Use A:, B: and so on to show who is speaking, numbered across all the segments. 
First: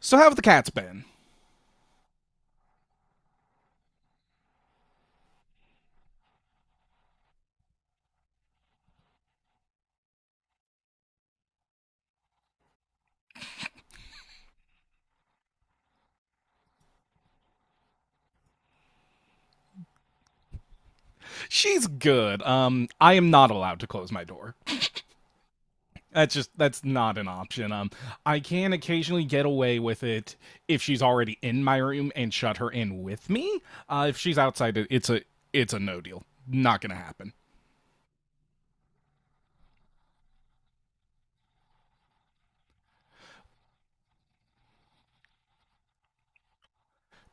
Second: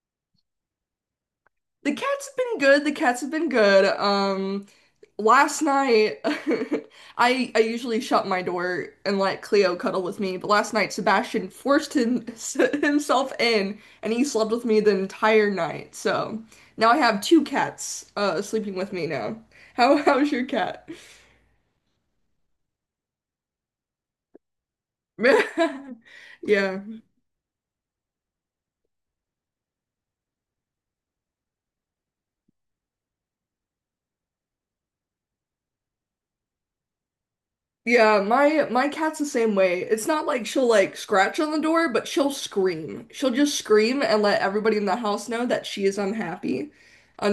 A: So how have the cats been?
B: The cats have been good. The cats have been good. Last night, I usually shut my door and let Cleo cuddle with me, but last night Sebastian forced him, himself in, and he slept with me the entire night. So now I have two cats sleeping with me now. How's your cat?
A: She's good. I am not allowed to close my door. That's just
B: Yeah.
A: that's not an option. I can occasionally get away with it if she's already in my room and shut her in with me. If she's outside, it's a no deal. Not gonna happen.
B: Yeah, my cat's the same way. It's not like she'll like scratch on the door, but she'll scream. She'll just scream and let everybody in the house know that she is unhappy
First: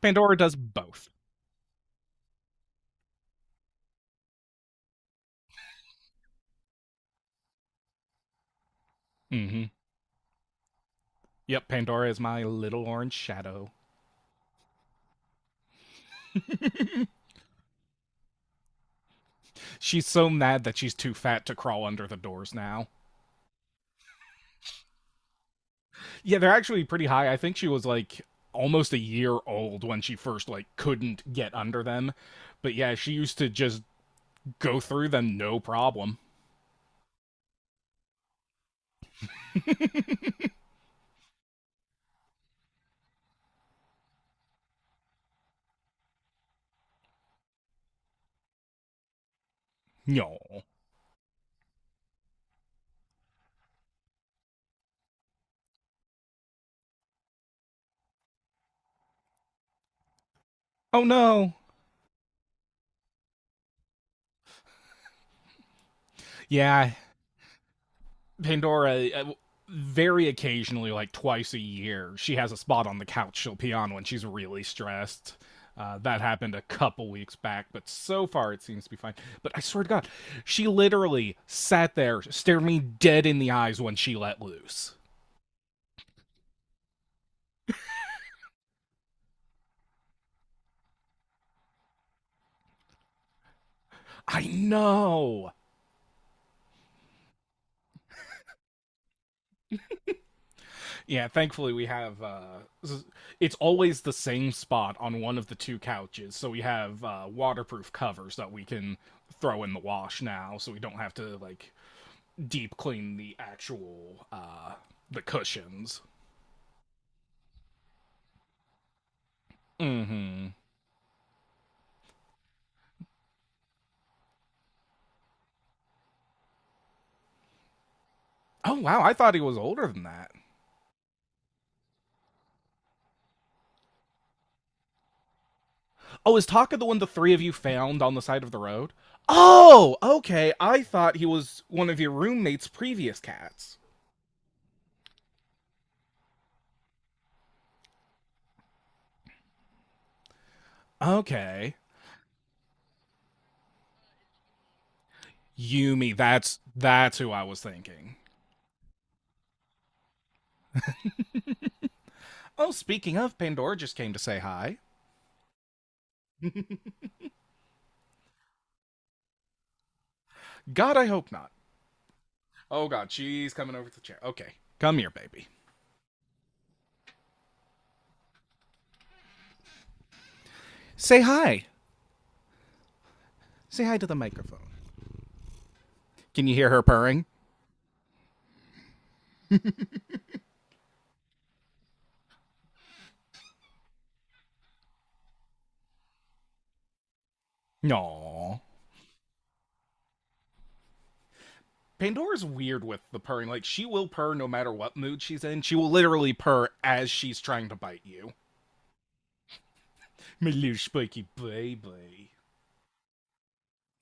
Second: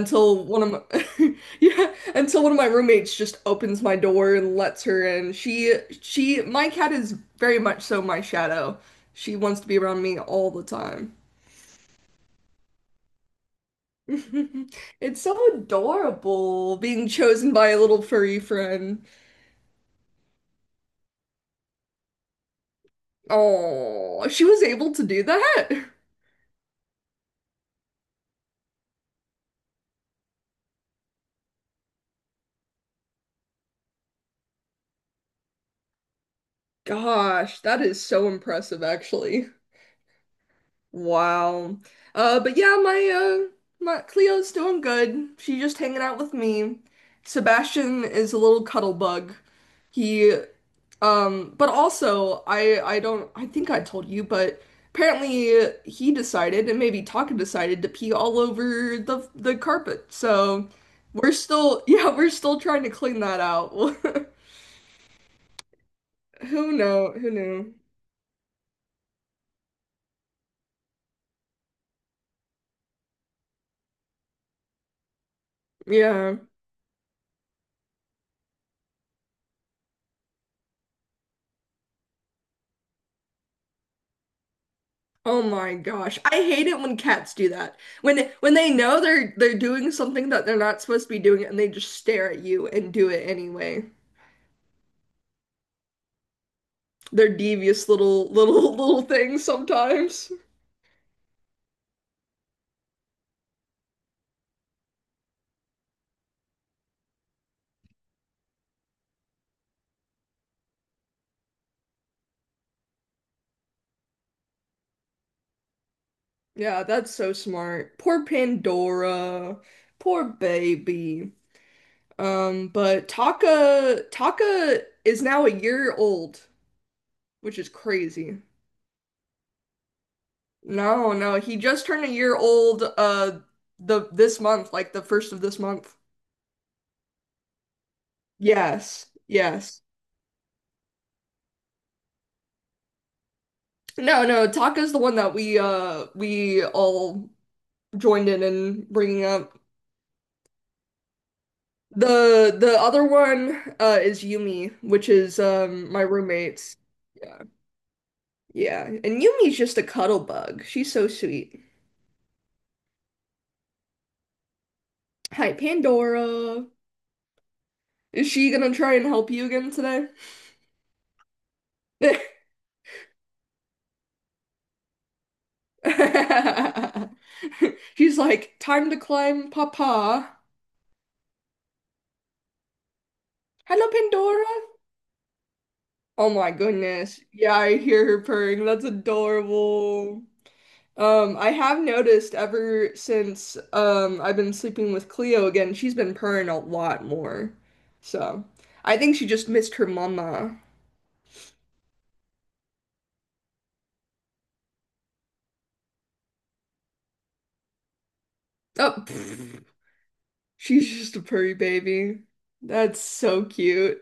A: Pandora does
B: one of
A: both.
B: my yeah, until one of my roommates just opens my door and lets her in. She my cat is very much so my shadow. She wants to
A: Mm-hmm.
B: be around me all the time.
A: Yep, Pandora is my little orange shadow.
B: It's so adorable being chosen by a little furry friend.
A: She's so mad that she's too fat to crawl under the doors now.
B: Oh, she was able to do that?
A: Yeah, they're actually pretty high. I think she was like almost a year old when she first like couldn't get under them. But yeah, she used to just go through them no problem.
B: Gosh, that is so impressive, actually. Wow. But yeah, my Cleo's doing good. She's just hanging out with me. Sebastian is a little cuddle bug. He,
A: No.
B: but also I don't I think I told you, but apparently he decided, and maybe Taka decided to pee all over the carpet. So
A: Oh
B: we're
A: no.
B: still yeah we're still trying to clean that out. Who
A: Yeah,
B: know? Who knew?
A: Pandora very occasionally like twice a year, she has a spot on the couch she'll pee on when she's really stressed. That
B: Yeah.
A: happened a couple weeks back, but so far it seems to be fine. But I swear to God, she literally sat there, stared me dead in the eyes when she let loose.
B: Oh my gosh. I hate it when cats do that. When they know they're doing something that they're not supposed to be doing and they just stare at you and do it anyway.
A: I know.
B: They're devious little little things sometimes.
A: Yeah, thankfully we have. It's always the same spot on one of the two couches, so we have waterproof covers that we can throw in the wash now, so we don't have to like deep clean the actual the cushions.
B: Yeah, that's so smart. Poor Pandora. Poor
A: Mm-hmm.
B: baby. But Taka is now a year old, which is crazy.
A: Oh wow, I thought he was older than that.
B: No, no, he just turned a year old the this month, like the first of this month.
A: Oh, is Taka the one the three of you found on the side of the road?
B: Yes, yes.
A: Oh, okay. I thought he was one of your roommate's previous cats.
B: No, no, Taka's the one that we all joined in bringing up.
A: Okay.
B: The other one is Yumi, which is my
A: Yumi. That's
B: roommate's.
A: that's who I
B: Yeah.
A: was thinking.
B: Yeah. And Yumi's just a cuddle bug. She's so sweet.
A: Oh, speaking of, Pandora just came to say hi.
B: Hi, Pandora. Is she gonna try and help you again today?
A: God, I hope not. Oh God, she's coming over to the chair. Okay, come here, baby.
B: She's like, time to climb, Papa.
A: Say hi. Say
B: Hello,
A: hi to the
B: Pandora.
A: microphone.
B: Oh
A: Can
B: my
A: you hear her
B: goodness.
A: purring?
B: Yeah, I hear her purring. That's adorable. I have noticed ever since I've been sleeping with Cleo again, she's been purring a lot more. So,
A: No.
B: I think she just missed her mama.
A: Pandora's weird with the purring. Like she will purr no matter what mood she's in. She will literally purr as she's trying to bite you.
B: Oh, pfft.
A: My little
B: She's just a
A: spiky
B: purry baby.
A: baby.
B: That's so cute.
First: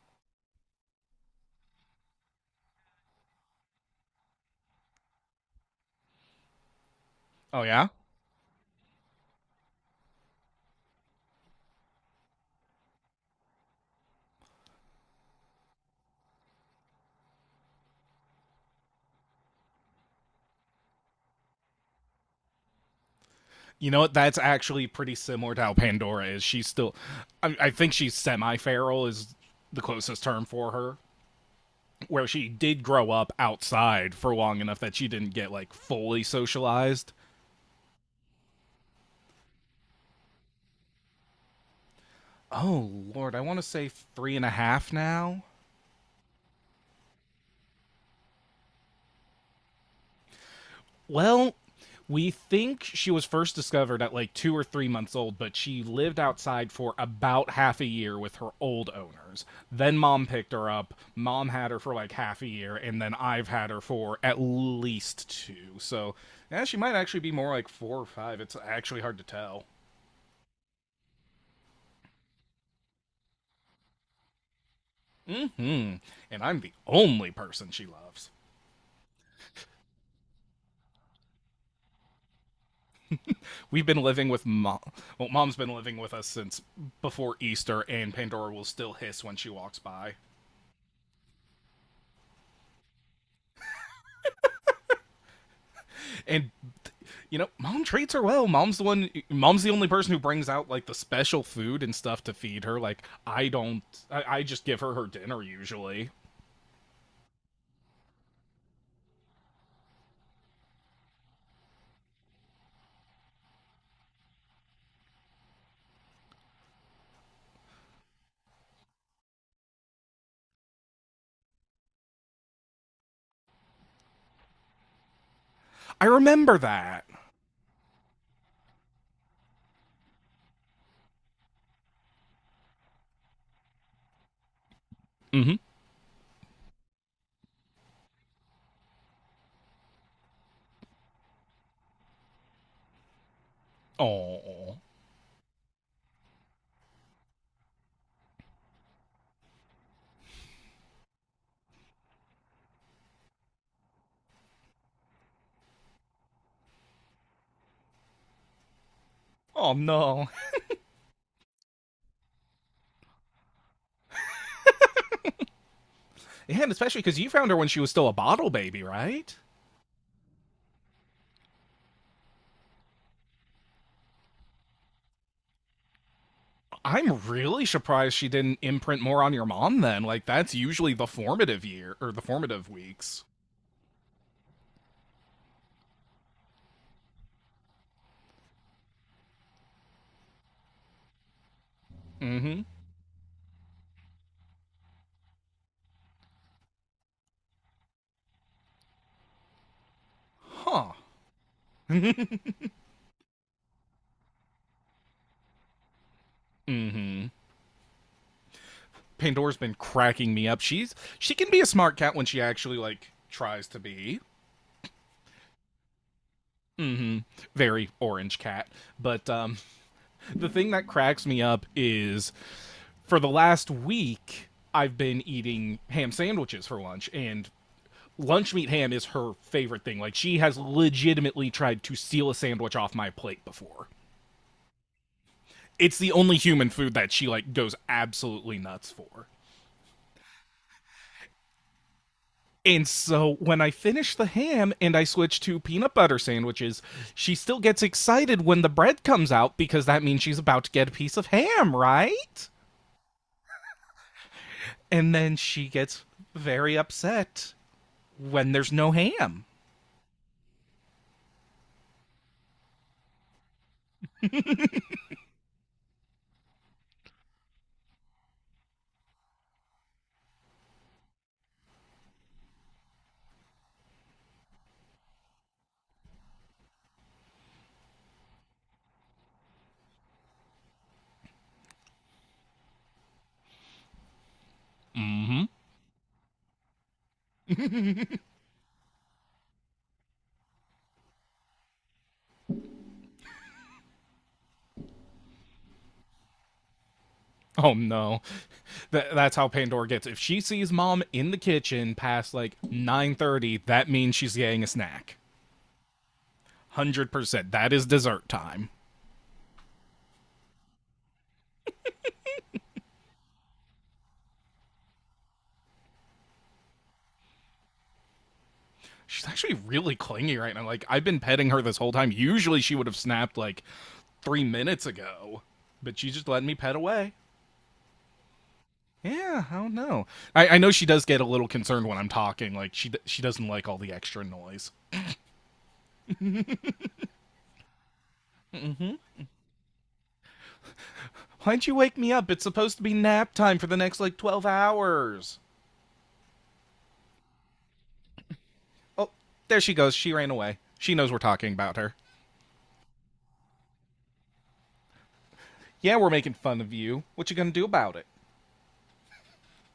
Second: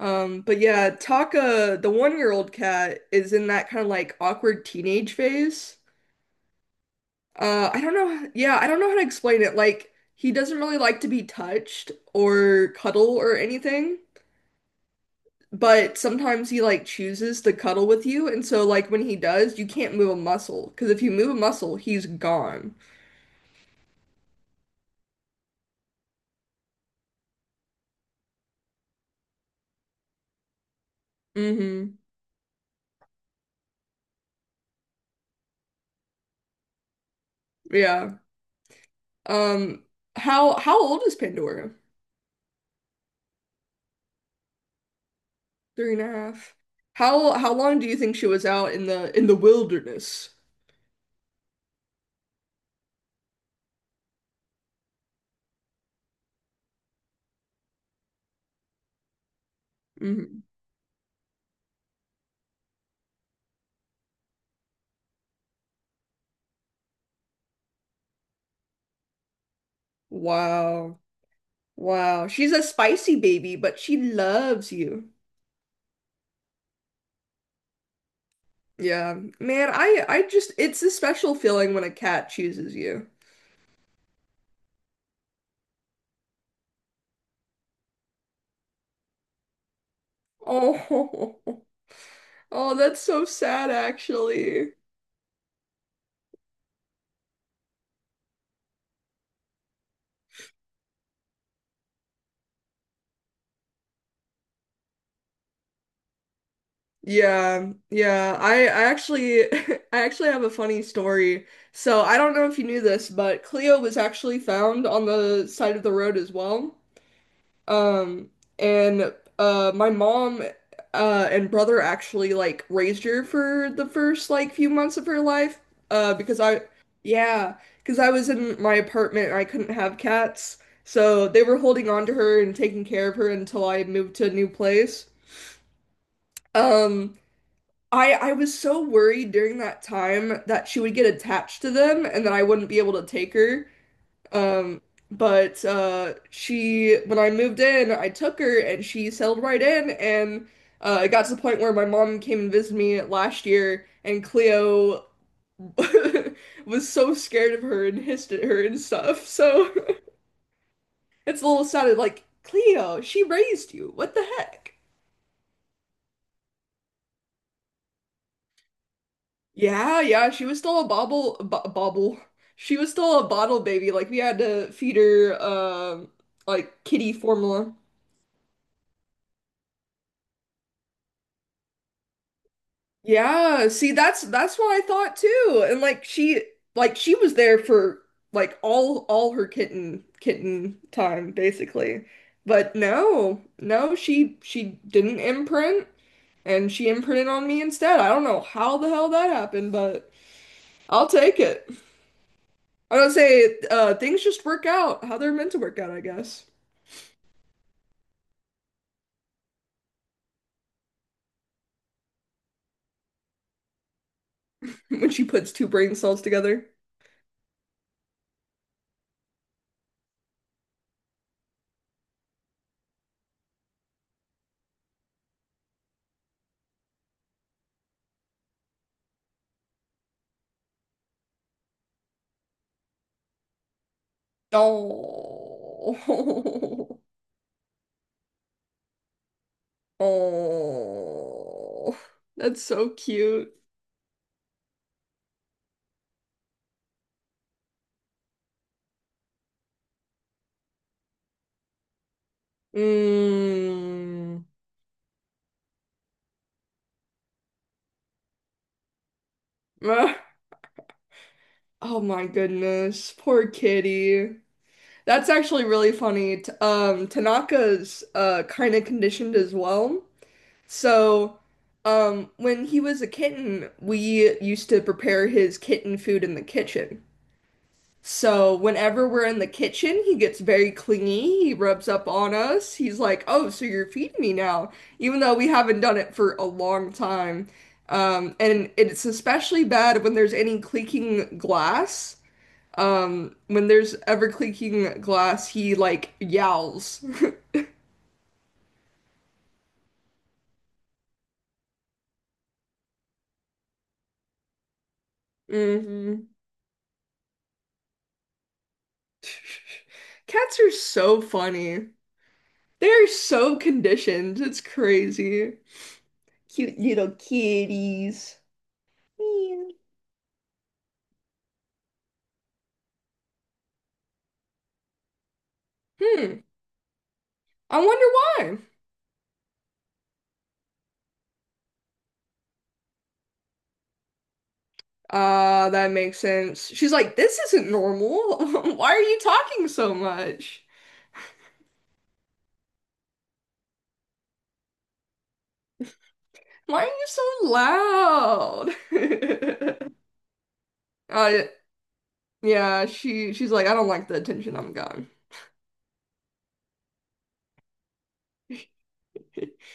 B: But yeah, Taka, the one-year-old cat, is in that kind of like awkward teenage phase.
A: Oh
B: I
A: yeah.
B: don't know. Yeah, I don't know how to explain it. Like, he doesn't really like to be touched or cuddle or anything, but sometimes he like chooses to cuddle with you, and so like when he does, you can't move a muscle because if you move a muscle, he's gone.
A: You know what? That's actually pretty similar to how Pandora is. She's still, I think she's semi feral, is the closest term for her,
B: Mm-hmm.
A: where she did grow up outside for long enough that she didn't get like fully socialized.
B: Yeah. Um, how old is Pandora?
A: Oh, Lord, I want to say three and a half now.
B: Three and a half. How long do you think she was out in the wilderness?
A: Well, we think she was first discovered at like 2 or 3 months old, but she lived outside for about half a year with her old owners. Then mom
B: Hmm.
A: picked her up. Mom had her for like half a year, and then I've had her for at least two. So, yeah, she might actually be more like four or five. It's actually hard to tell.
B: Wow. Wow. She's a spicy baby, but she loves you.
A: Mm-hmm. And I'm the only person she loves.
B: Yeah. Man, I just it's a special feeling when a cat chooses you.
A: We've been living with mom. Well, mom's been living with us since before Easter, and Pandora will still hiss when she walks by.
B: Oh. Oh, that's so sad actually.
A: And you know, mom treats her well. Mom's the one. Mom's the only person who brings out like the special food and stuff to feed her. Like I don't. I just give her her dinner usually.
B: Yeah. Yeah. I actually I actually have a funny story. So, I don't know if you knew this, but Cleo was actually found on the side of the road as well. Um, and my mom and brother actually like raised her for the first like few months of her life.
A: I
B: Because
A: remember
B: I
A: that.
B: yeah, because I was in my apartment and I couldn't have cats. So they were holding on to her and taking care of her until I moved to a new place.
A: Mm-hmm.
B: Um I was so worried during that time that she would get attached to them and that I wouldn't be able to take her.
A: Oh.
B: Um, but she when I moved in, I took her and she settled right in and it got to the point where my mom came and visited me last year and Cleo was so scared of her and hissed at her and stuff.
A: Oh
B: So
A: no.
B: it's a little sad like Cleo, she raised you. What the heck?
A: Yeah, and especially because you found her when she was still a bottle baby, right?
B: Yeah, yeah, she was still a bobble bo bobble. She was still a bottle baby. Like we had to feed her like kitty
A: I'm really
B: formula.
A: surprised she didn't imprint more on your mom then. Like that's usually the formative year or the formative weeks.
B: Yeah, see that's what I thought too. And like she was there for like all her kitten time basically.
A: Mm-hmm.
B: But no, no, she didn't imprint and she imprinted on me instead. I don't know how the hell that happened, but
A: Huh.
B: I'll take it. I don't say things just work out how they're meant to work out, I guess.
A: Mm-hmm. Pandora's been cracking me up. She can be a smart cat when she actually like tries to be.
B: When she puts two brain cells together.
A: Mm-hmm. Very orange cat. But the thing that cracks me up is for the last week I've been eating ham sandwiches for lunch and lunch meat ham is her favorite thing. Like she has legitimately tried to steal a sandwich off my plate before.
B: Oh.
A: It's the only human food that she like goes absolutely nuts for.
B: Oh, that's
A: And
B: so
A: so
B: cute.
A: when I finish the ham and I switch to peanut butter sandwiches, she still gets excited when the bread comes out because that means she's about to get a piece of ham, right?
B: Mm.
A: And then she gets very upset when there's no ham.
B: Ah, oh my goodness, poor kitty. That's actually really funny. Tanaka's kind of conditioned as well. So, when he was a kitten, we used to prepare his kitten food in the kitchen. So whenever we're in the kitchen, he gets very clingy. He rubs up on us. He's like, "Oh, so you're feeding me now," even though we haven't done it for a long time. And it's especially bad when there's any clinking glass. When there's ever clinking glass, he like yowls.
A: Oh no. That's how Pandora gets. If she sees mom in the kitchen past like 9:30, that means she's getting a snack.
B: Hmm.
A: 100%. That is dessert time.
B: Cats are so funny. They're so conditioned. It's crazy. Cute little kitties.
A: She's actually
B: Meow.
A: really clingy right now. Like I've been petting her this whole time. Usually she would have snapped like 3 minutes ago, but she's just
B: Hmm.
A: letting me pet away.
B: I wonder why.
A: Yeah, I don't know. I know she does get a little concerned when I'm talking. Like she doesn't like all the extra noise.
B: That makes sense. She's like, this isn't normal. Why are you talking so much?
A: Why'd you wake me up? It's supposed to be nap time for the next like 12 hours.
B: Why are you so loud?
A: Oh, there she goes. She ran away. She knows we're
B: Uh,
A: talking about her.
B: yeah, she she's like, I don't like the attention I'm getting.
A: Yeah, we're making fun of you. What you gonna do about it?